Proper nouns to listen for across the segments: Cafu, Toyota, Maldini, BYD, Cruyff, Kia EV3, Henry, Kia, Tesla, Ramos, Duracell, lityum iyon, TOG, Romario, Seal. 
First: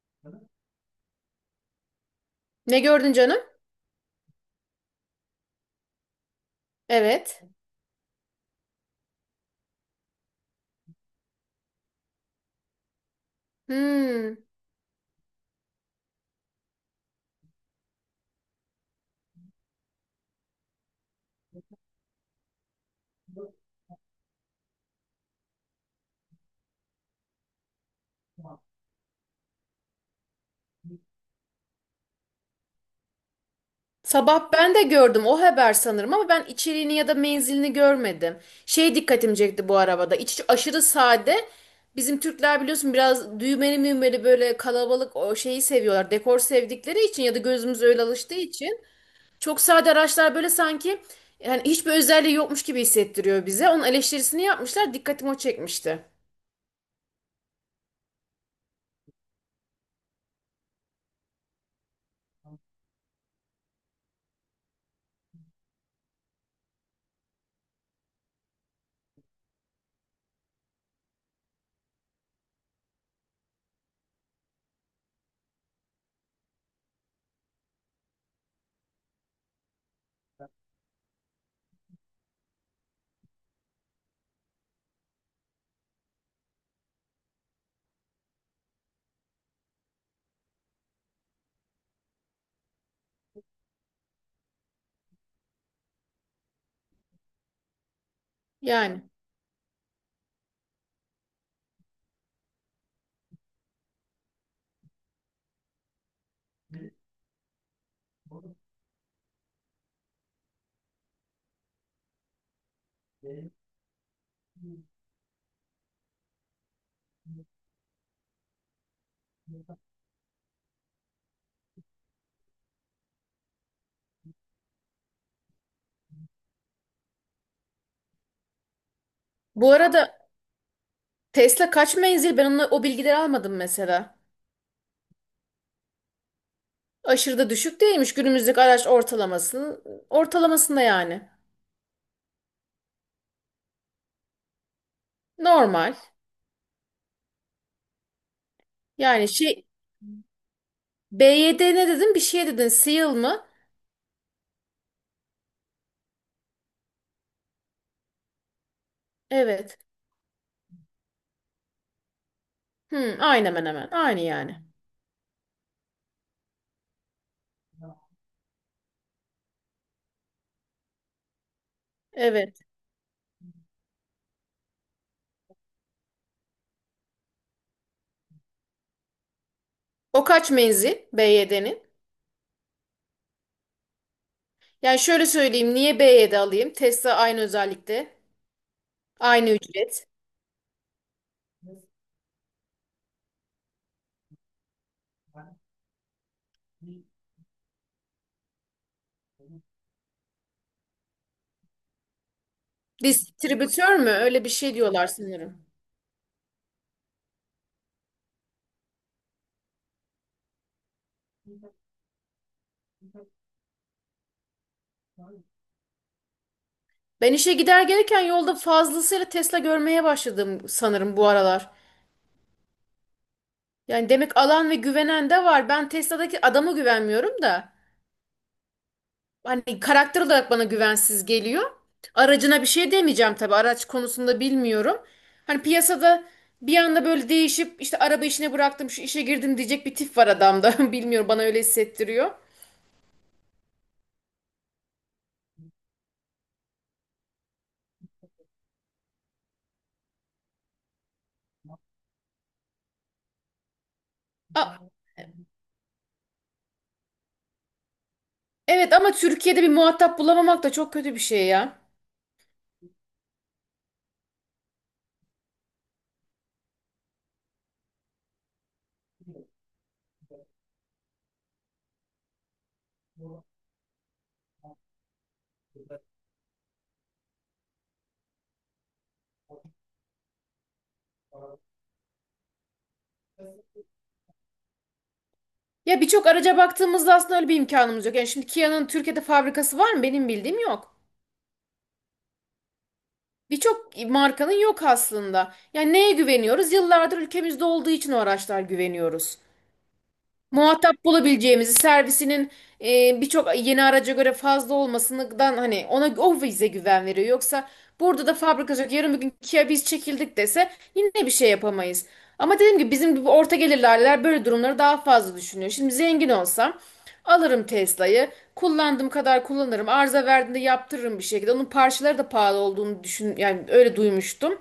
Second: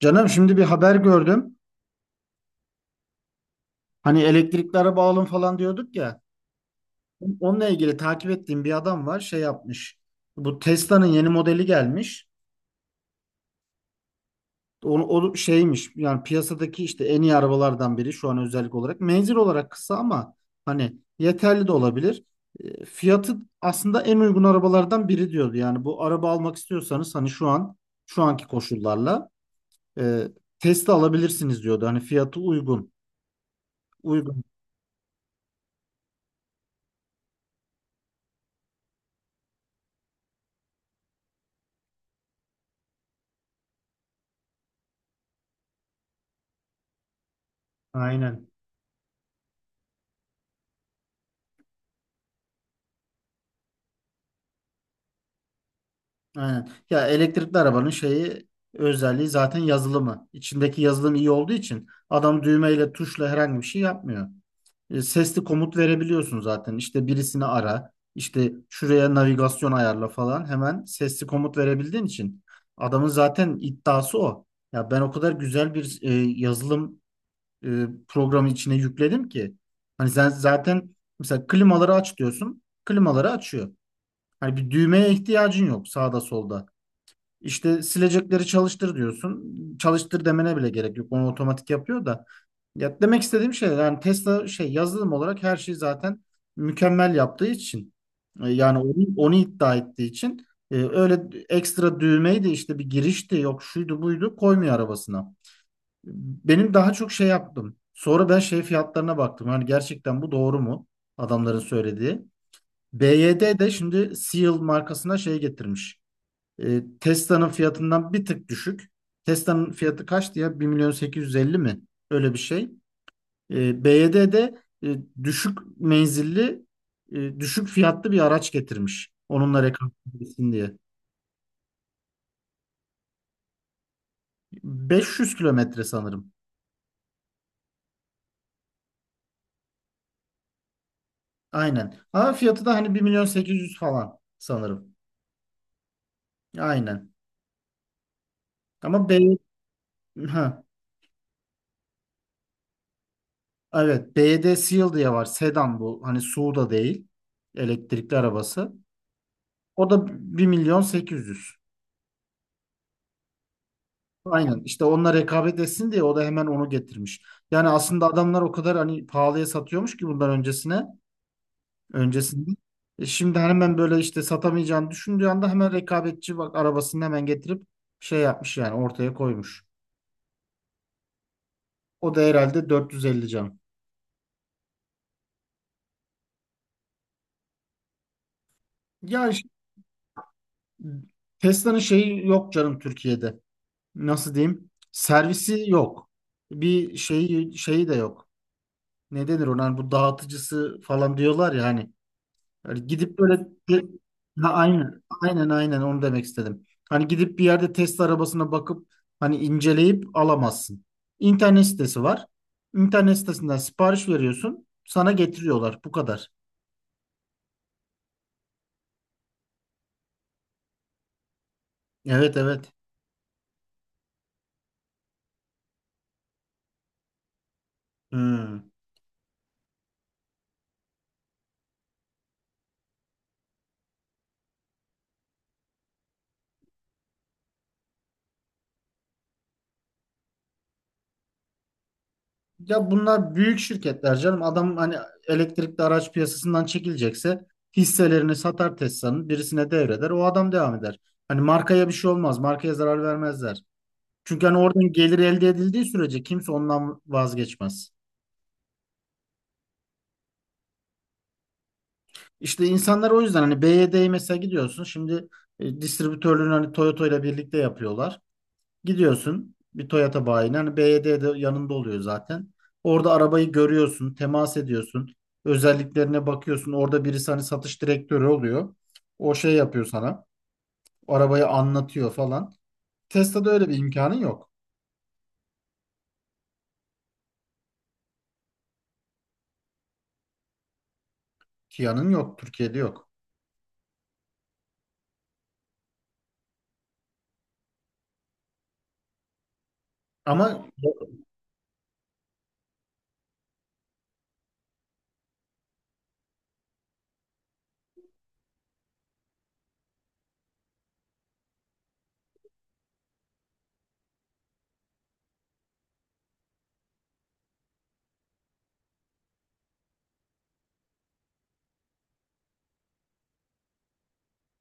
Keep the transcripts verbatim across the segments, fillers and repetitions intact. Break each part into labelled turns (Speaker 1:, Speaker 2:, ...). Speaker 1: Canım şimdi bir haber gördüm.
Speaker 2: Ne gördün canım?
Speaker 1: Hani elektrikli araba alın falan diyorduk ya.
Speaker 2: Evet.
Speaker 1: Onunla ilgili takip ettiğim bir adam var şey yapmış. Bu Tesla'nın yeni modeli gelmiş.
Speaker 2: Hmm.
Speaker 1: Onu, o şeymiş yani piyasadaki işte en iyi arabalardan biri şu an özellik olarak. Menzil olarak kısa ama hani yeterli de olabilir. E, Fiyatı aslında en uygun arabalardan biri diyordu. Yani bu araba almak istiyorsanız hani şu an şu anki koşullarla e, Tesla alabilirsiniz diyordu. Hani fiyatı uygun. Uygun.
Speaker 2: Sabah ben de gördüm o haber sanırım ama ben içeriğini ya da menzilini görmedim. Şey dikkatimi çekti bu arabada. İç aşırı sade. Bizim Türkler biliyorsun biraz düğmeli müğmeli böyle kalabalık o şeyi seviyorlar. Dekor sevdikleri için ya da gözümüz öyle alıştığı
Speaker 1: Aynen.
Speaker 2: için. Çok sade araçlar böyle sanki yani hiçbir özelliği yokmuş gibi hissettiriyor bize. Onun eleştirisini yapmışlar. Dikkatimi o çekmişti.
Speaker 1: Aynen. Ya elektrikli arabanın şeyi özelliği zaten yazılımı. İçindeki yazılım iyi olduğu için adam düğmeyle tuşla herhangi bir şey yapmıyor. E, sesli komut verebiliyorsun zaten. İşte birisini ara, işte şuraya navigasyon ayarla falan hemen sesli komut verebildiğin için adamın zaten iddiası o. Ya ben o kadar güzel bir e, yazılım e, programı içine yükledim ki hani sen zaten mesela klimaları aç diyorsun, klimaları açıyor. Hani bir düğmeye ihtiyacın yok sağda solda. İşte silecekleri çalıştır diyorsun. Çalıştır demene bile gerek yok. Onu otomatik yapıyor da. Ya demek istediğim şey yani Tesla şey yazılım olarak her şeyi zaten mükemmel yaptığı için e, yani onu,
Speaker 2: Yani.
Speaker 1: onu iddia ettiği için e, öyle ekstra düğmeyi de işte bir girişti yok şuydu buydu koymuyor arabasına. Benim daha çok şey yaptım. Sonra ben şey fiyatlarına baktım. Hani gerçekten bu doğru mu? Adamların söylediği. B Y D de şimdi Seal markasına şey getirmiş. E, Tesla'nın fiyatından bir tık düşük. Tesla'nın fiyatı kaçtı ya? Bir milyon sekiz yüz elli mi? Öyle bir şey. E, B Y D de e, düşük menzilli, e, düşük fiyatlı bir araç getirmiş. Onunla
Speaker 2: Bu arada
Speaker 1: rekabetleşsin diye.
Speaker 2: Tesla kaç menzil? Ben onunla, o bilgileri almadım mesela.
Speaker 1: Beş yüz kilometre sanırım.
Speaker 2: Aşırı da düşük değilmiş günümüzdeki araç ortalamasının ortalamasında yani.
Speaker 1: Aynen. Ama fiyatı da hani bir milyon sekiz yüz falan sanırım.
Speaker 2: Normal.
Speaker 1: Aynen. Ama
Speaker 2: Yani
Speaker 1: B
Speaker 2: şey
Speaker 1: ha,
Speaker 2: B Y D ne dedin? Bir şey dedin. Seal mı?
Speaker 1: evet, B Y D Seal diye var. Sedan bu. Hani S U V da değil. Elektrikli arabası.
Speaker 2: Evet.
Speaker 1: O da bir milyon sekiz yüz.
Speaker 2: Hmm, aynı hemen hemen. Aynı
Speaker 1: Aynen
Speaker 2: yani.
Speaker 1: işte onunla rekabet etsin diye o da hemen onu getirmiş. Yani aslında adamlar o kadar hani pahalıya satıyormuş ki bundan öncesine öncesinde.
Speaker 2: Evet.
Speaker 1: E şimdi hemen böyle işte satamayacağını düşündüğü anda hemen rekabetçi bak arabasını hemen getirip şey yapmış yani ortaya koymuş.
Speaker 2: O kaç menzil B Y D'nin?
Speaker 1: O da herhalde dört yüz elli can.
Speaker 2: Yani şöyle söyleyeyim. Niye B Y D alayım? Tesla aynı özellikte.
Speaker 1: Ya işte
Speaker 2: Aynı ücret.
Speaker 1: Tesla'nın şeyi yok canım Türkiye'de. Nasıl diyeyim? Servisi yok. Bir şeyi şeyi de yok. Ne denir ona? Hani bu dağıtıcısı falan diyorlar ya hani. Yani gidip böyle te-
Speaker 2: Distribütör mü? Öyle bir
Speaker 1: Ha,
Speaker 2: şey
Speaker 1: aynen,
Speaker 2: diyorlar
Speaker 1: aynen,
Speaker 2: sanırım.
Speaker 1: aynen onu demek istedim. Hani gidip bir yerde test arabasına bakıp hani inceleyip alamazsın. İnternet sitesi var. İnternet sitesinden sipariş veriyorsun. Sana getiriyorlar. Bu kadar.
Speaker 2: Ben işe gider gelirken yolda fazlasıyla Tesla görmeye başladım sanırım bu aralar.
Speaker 1: Evet, evet.
Speaker 2: Yani demek alan ve güvenen de var. Ben Tesla'daki adama güvenmiyorum da.
Speaker 1: Hmm.
Speaker 2: Hani karakter olarak bana güvensiz geliyor. Aracına bir şey demeyeceğim tabii. Araç konusunda bilmiyorum. Hani piyasada bir anda böyle değişip işte araba işine bıraktım, şu işe girdim diyecek bir tip var adamda. Bilmiyorum bana öyle hissettiriyor.
Speaker 1: Ya bunlar büyük şirketler canım. Adam hani elektrikli araç piyasasından çekilecekse hisselerini satar Tesla'nın birisine devreder. O adam devam eder. Hani markaya bir şey olmaz. Markaya zarar vermezler. Çünkü hani
Speaker 2: A-
Speaker 1: oradan gelir elde edildiği sürece kimse ondan vazgeçmez.
Speaker 2: evet ama Türkiye'de bir muhatap bulamamak da çok kötü bir şey ya.
Speaker 1: İşte insanlar o yüzden hani B Y D'ye mesela gidiyorsun. Şimdi e, distribütörlüğünü hani Toyota ile birlikte yapıyorlar. Gidiyorsun bir Toyota bayine hani B Y D de yanında oluyor zaten. Orada arabayı görüyorsun, temas ediyorsun. Özelliklerine bakıyorsun. Orada birisi hani satış direktörü oluyor. O şey yapıyor sana. Arabayı anlatıyor falan. Tesla'da öyle bir imkanın yok.
Speaker 2: Ya birçok araca baktığımızda aslında öyle bir imkanımız yok. Yani şimdi Kia'nın Türkiye'de fabrikası var mı? Benim bildiğim yok.
Speaker 1: Kia'nın yok. Türkiye'de yok.
Speaker 2: Birçok markanın yok aslında. Yani neye güveniyoruz? Yıllardır ülkemizde olduğu için o araçlar güveniyoruz.
Speaker 1: Ama,
Speaker 2: Muhatap bulabileceğimizi, servisinin e, birçok yeni araca göre fazla olmasından hani ona o bize güven veriyor. Yoksa burada da fabrika olacak. Yarın bir gün Kia biz çekildik dese yine bir şey yapamayız. Ama dediğim gibi bizim gibi orta gelirliler böyle durumları daha fazla düşünüyor. Şimdi zengin olsam alırım Tesla'yı. Kullandığım kadar kullanırım. Arıza verdiğinde yaptırırım bir şekilde. Onun parçaları da pahalı olduğunu düşün yani öyle duymuştum.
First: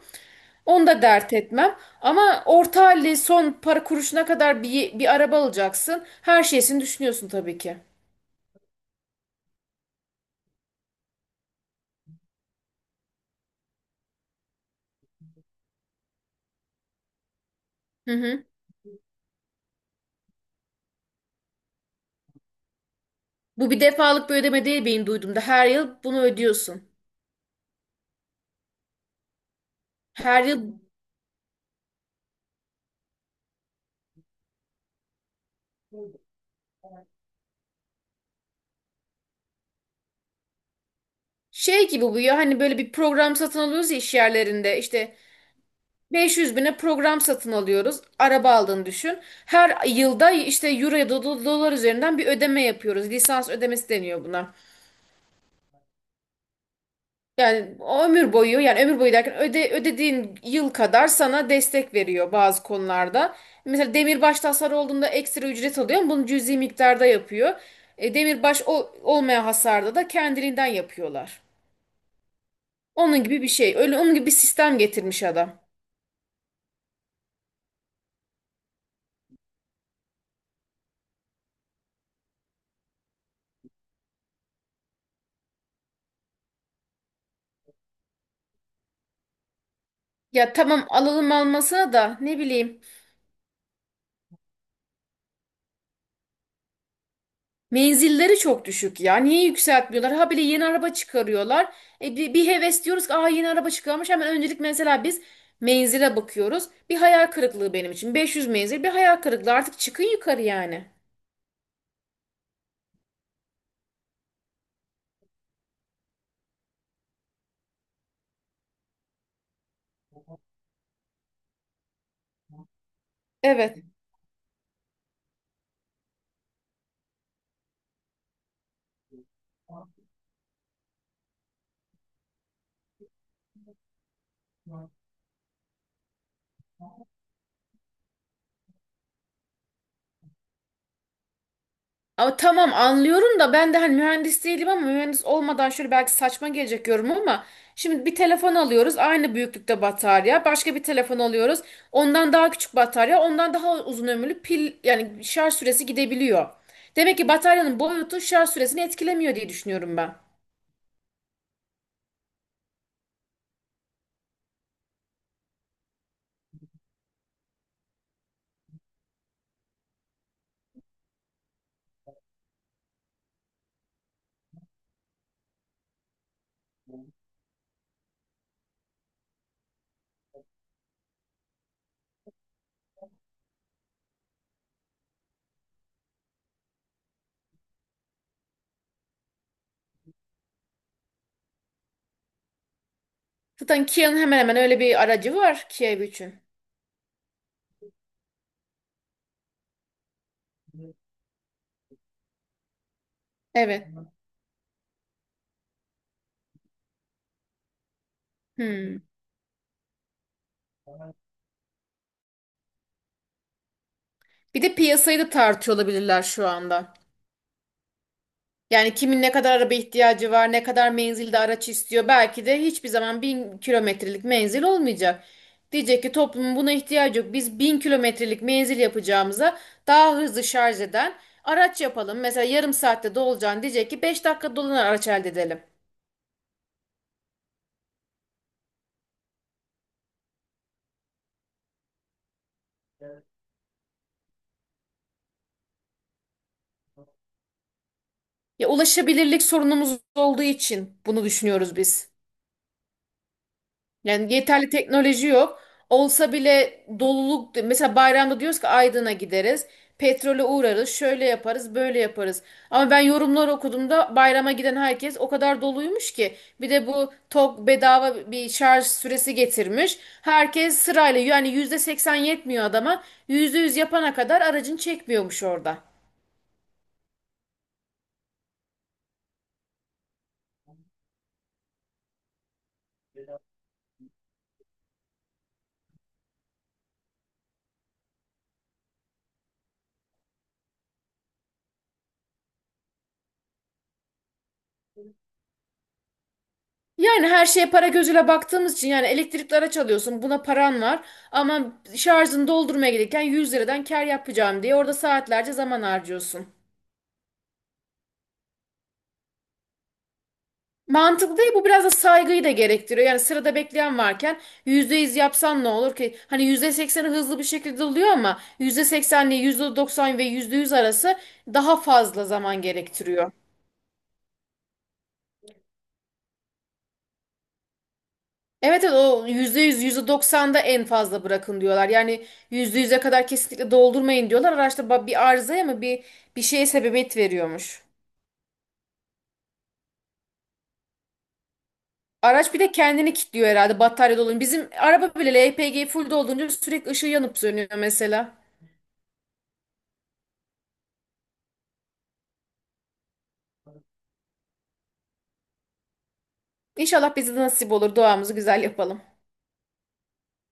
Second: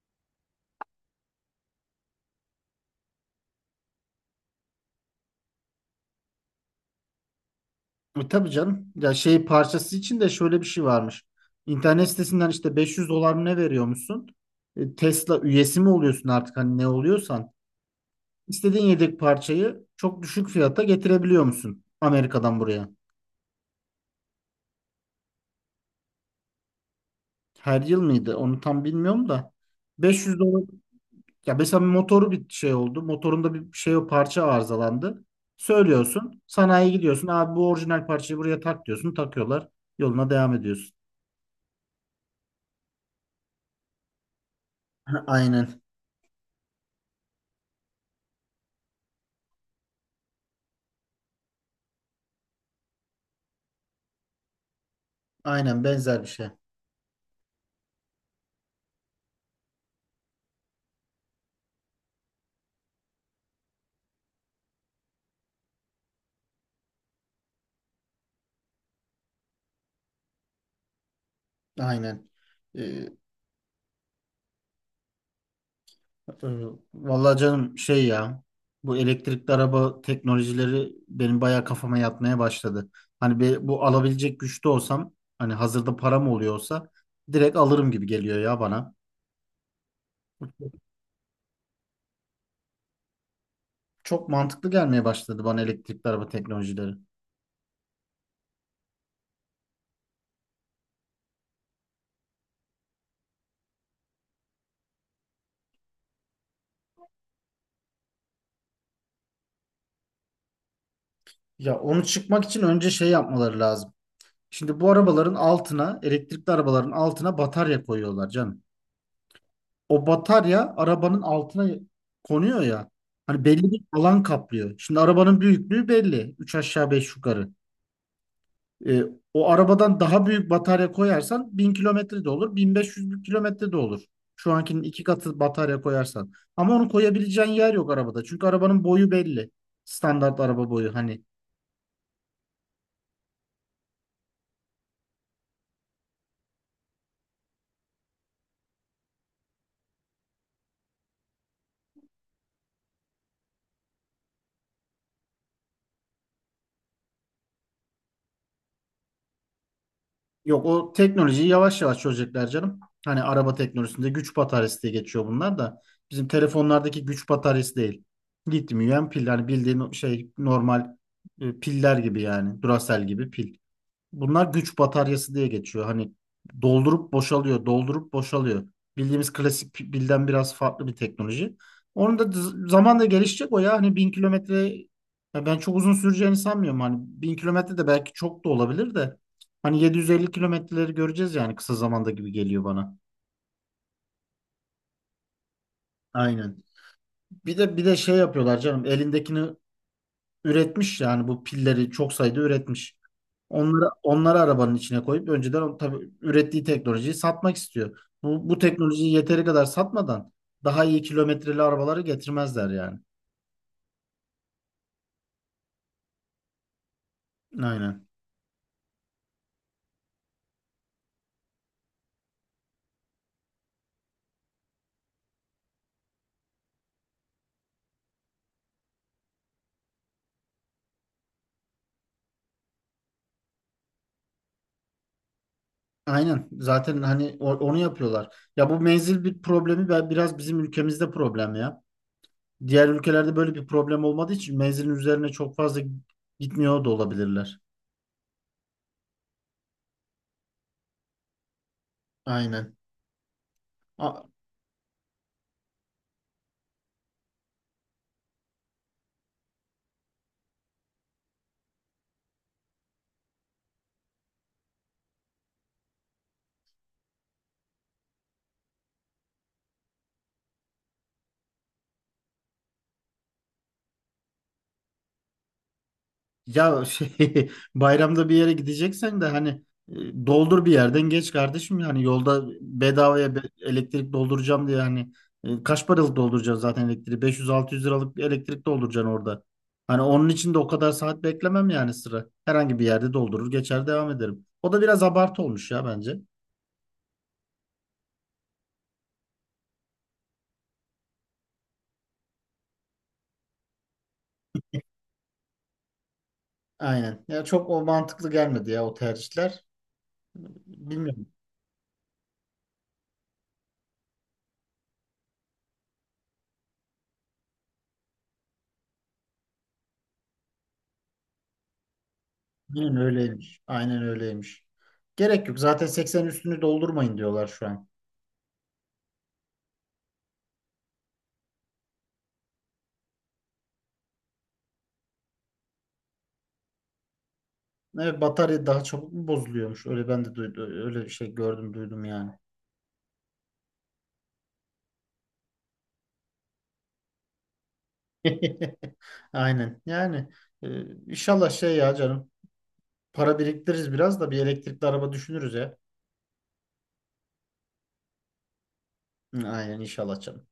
Speaker 2: Onu da dert etmem. Ama orta halli son para kuruşuna kadar bir, bir araba alacaksın. Her şeysini düşünüyorsun tabii ki.
Speaker 1: E, tabii canım. Ya şey parçası için de şöyle bir şey varmış. İnternet sitesinden işte beş yüz dolar mı ne veriyormuşsun? E, Tesla üyesi mi oluyorsun artık hani ne oluyorsan?
Speaker 2: Hı hı.
Speaker 1: İstediğin yedek parçayı çok düşük fiyata getirebiliyor musun Amerika'dan buraya?
Speaker 2: Bu bir defalık bir ödeme değil benim duyduğumda. Her yıl bunu ödüyorsun.
Speaker 1: Her yıl mıydı? Onu tam bilmiyorum da. beş yüz
Speaker 2: Her
Speaker 1: dolar.
Speaker 2: yıl
Speaker 1: Ya mesela bir motoru bir şey oldu. Motorunda bir şey o parça arızalandı. Söylüyorsun. Sanayiye gidiyorsun. Abi bu orijinal parçayı buraya tak diyorsun. Takıyorlar. Yoluna devam ediyorsun.
Speaker 2: şey gibi bu ya hani böyle bir program satın alıyoruz ya iş yerlerinde. İşte
Speaker 1: Ha, aynen.
Speaker 2: beş yüz bine program satın alıyoruz. Araba aldığını düşün. Her yılda işte euro ya da do- dolar üzerinden bir ödeme yapıyoruz. Lisans ödemesi deniyor buna.
Speaker 1: Aynen benzer bir şey.
Speaker 2: Yani o ömür boyu yani ömür boyu derken öde, ödediğin yıl kadar sana destek veriyor bazı konularda. Mesela demirbaş hasarı olduğunda ekstra ücret alıyor ama bunu cüzi miktarda yapıyor. E, demirbaş ol- olmayan hasarda da kendiliğinden yapıyorlar.
Speaker 1: Aynen. Ee,
Speaker 2: Onun gibi bir şey. Öyle onun gibi bir sistem getirmiş adam.
Speaker 1: e, Vallahi canım şey ya bu elektrikli araba teknolojileri benim bayağı kafama yatmaya başladı. Hani be- bu alabilecek güçte olsam hani hazırda param oluyorsa direkt alırım gibi geliyor ya bana.
Speaker 2: Ya tamam alalım almasına da ne bileyim.
Speaker 1: Çok mantıklı gelmeye başladı bana elektrikli araba teknolojileri.
Speaker 2: Menzilleri çok düşük ya. Niye yükseltmiyorlar? Ha bile yeni araba çıkarıyorlar. E, bir, bir heves diyoruz ki Aa, yeni araba çıkarmış. Hemen öncelik mesela biz menzile bakıyoruz. Bir hayal kırıklığı benim için. beş yüz menzil bir hayal kırıklığı. Artık çıkın yukarı yani.
Speaker 1: Ya onu çıkmak için önce şey yapmaları lazım. Şimdi bu arabaların altına elektrikli arabaların altına batarya koyuyorlar canım. O batarya arabanın altına konuyor ya. Hani belli
Speaker 2: Evet.
Speaker 1: bir alan kaplıyor. Şimdi arabanın büyüklüğü belli. Üç aşağı beş yukarı. E, O arabadan daha büyük batarya koyarsan bin kilometre de olur. bin beş yüz kilometre de olur. Şu ankinin iki katı batarya koyarsan. Ama onu koyabileceğin yer yok arabada. Çünkü arabanın boyu belli. Standart araba boyu. Hani.
Speaker 2: Ama tamam anlıyorum da ben de hani mühendis değilim ama mühendis olmadan şöyle belki saçma gelecek yorum ama şimdi bir telefon alıyoruz aynı büyüklükte batarya başka bir telefon alıyoruz ondan daha küçük batarya ondan daha uzun ömürlü pil yani şarj süresi gidebiliyor. Demek ki bataryanın boyutu şarj süresini etkilemiyor diye düşünüyorum ben.
Speaker 1: Yok, o teknolojiyi yavaş yavaş çözecekler canım. Hani araba teknolojisinde güç bataryası diye geçiyor bunlar da. Bizim telefonlardaki güç bataryası değil. Lityum iyon pil. Hani bildiğin şey normal e, piller gibi yani. Duracell gibi pil. Bunlar güç bataryası diye geçiyor. Hani doldurup boşalıyor, doldurup boşalıyor. Bildiğimiz klasik pilden biraz farklı bir teknoloji. Onun da z- zamanla gelişecek o ya. Hani bin kilometre ya ben çok uzun süreceğini sanmıyorum. Hani bin kilometre de belki çok da olabilir de. Hani yedi yüz elli kilometreleri göreceğiz yani kısa zamanda gibi geliyor bana.
Speaker 2: Zaten Kia'nın hemen hemen öyle bir aracı var Kia E V üçün.
Speaker 1: Aynen. Bir de bir de şey yapıyorlar canım. Elindekini üretmiş yani bu pilleri çok sayıda üretmiş.
Speaker 2: Evet.
Speaker 1: Onları, onları arabanın içine koyup önceden o- tabii ürettiği teknolojiyi satmak istiyor. Bu, bu
Speaker 2: Hmm.
Speaker 1: teknolojiyi yeteri kadar satmadan daha iyi kilometreli arabaları getirmezler yani.
Speaker 2: Bir de piyasayı da tartıyor olabilirler şu anda.
Speaker 1: Aynen.
Speaker 2: Yani kimin ne kadar araba ihtiyacı var, ne kadar menzilde araç istiyor. Belki de hiçbir zaman bin kilometrelik menzil olmayacak. Diyecek ki toplumun buna ihtiyacı yok. Biz bin kilometrelik menzil yapacağımıza daha hızlı şarj eden araç yapalım. Mesela yarım saatte dolacağını diyecek ki beş dakika dolanan araç elde edelim.
Speaker 1: Aynen. Zaten hani o- onu yapıyorlar. Ya bu menzil bir problemi ve biraz bizim ülkemizde problem ya. Diğer ülkelerde böyle bir problem olmadığı için menzilin üzerine çok fazla gitmiyor da olabilirler.
Speaker 2: Ya ulaşabilirlik sorunumuz olduğu için bunu düşünüyoruz biz.
Speaker 1: Aynen. A-
Speaker 2: Yani yeterli teknoloji yok. Olsa bile doluluk mesela bayramda diyoruz ki Aydın'a gideriz. Petrole uğrarız, şöyle yaparız, böyle yaparız. Ama ben yorumlar okuduğumda bayrama giden herkes o kadar doluymuş ki. Bir de bu TOG bedava bir şarj süresi getirmiş. Herkes sırayla yani yüzde seksen yetmiyor adama. Yüzde yüz yapana kadar aracın çekmiyormuş orada.
Speaker 1: Ya şey, bayramda bir yere gideceksen de hani e, doldur bir yerden geç kardeşim yani yolda bedavaya be- elektrik dolduracağım diye hani e, kaç paralık dolduracaksın zaten elektriği beş yüz altı yüz liralık bir elektrik dolduracaksın orada. Hani onun için de o kadar saat beklemem yani sıra. Herhangi bir yerde doldurur geçer devam ederim. O da biraz abartı olmuş ya bence.
Speaker 2: Yani her şeye para gözüyle baktığımız için yani elektrikli araç alıyorsun buna paran var ama şarjını doldurmaya gelirken yüz liradan kar yapacağım diye orada saatlerce zaman harcıyorsun.
Speaker 1: Aynen. Ya çok o mantıklı gelmedi ya o tercihler. Bilmiyorum.
Speaker 2: Mantıklı değil bu biraz da saygıyı da gerektiriyor. Yani sırada bekleyen varken yüzde yüz yapsan ne olur ki? Hani yüzde sekseni hızlı bir şekilde oluyor ama yüzde seksen ile yüzde doksan ve yüzde yüz arası daha fazla zaman
Speaker 1: Aynen
Speaker 2: gerektiriyor.
Speaker 1: öyleymiş. Aynen öyleymiş. Gerek yok. Zaten seksen üstünü doldurmayın diyorlar şu an.
Speaker 2: Evet evet o yüzde yüz, yüzde doksanda en fazla bırakın diyorlar. Yani yüzde yüze kadar kesinlikle doldurmayın diyorlar. Araçta ba- bir arızaya mı bir bir şeye sebebiyet veriyormuş.
Speaker 1: Evet, batarya daha çabuk mu bozuluyormuş? Öyle ben de duydum, öyle bir şey gördüm duydum yani.
Speaker 2: Araç bir de kendini kilitliyor herhalde batarya dolunca. Bizim araba bile L P G full dolunca sürekli ışığı yanıp sönüyor mesela.
Speaker 1: Aynen. Yani e, inşallah şey ya canım. Para biriktiririz biraz da bir elektrikli araba düşünürüz ya.
Speaker 2: İnşallah bize de nasip olur. Duamızı güzel yapalım.
Speaker 1: Hı, aynen inşallah canım.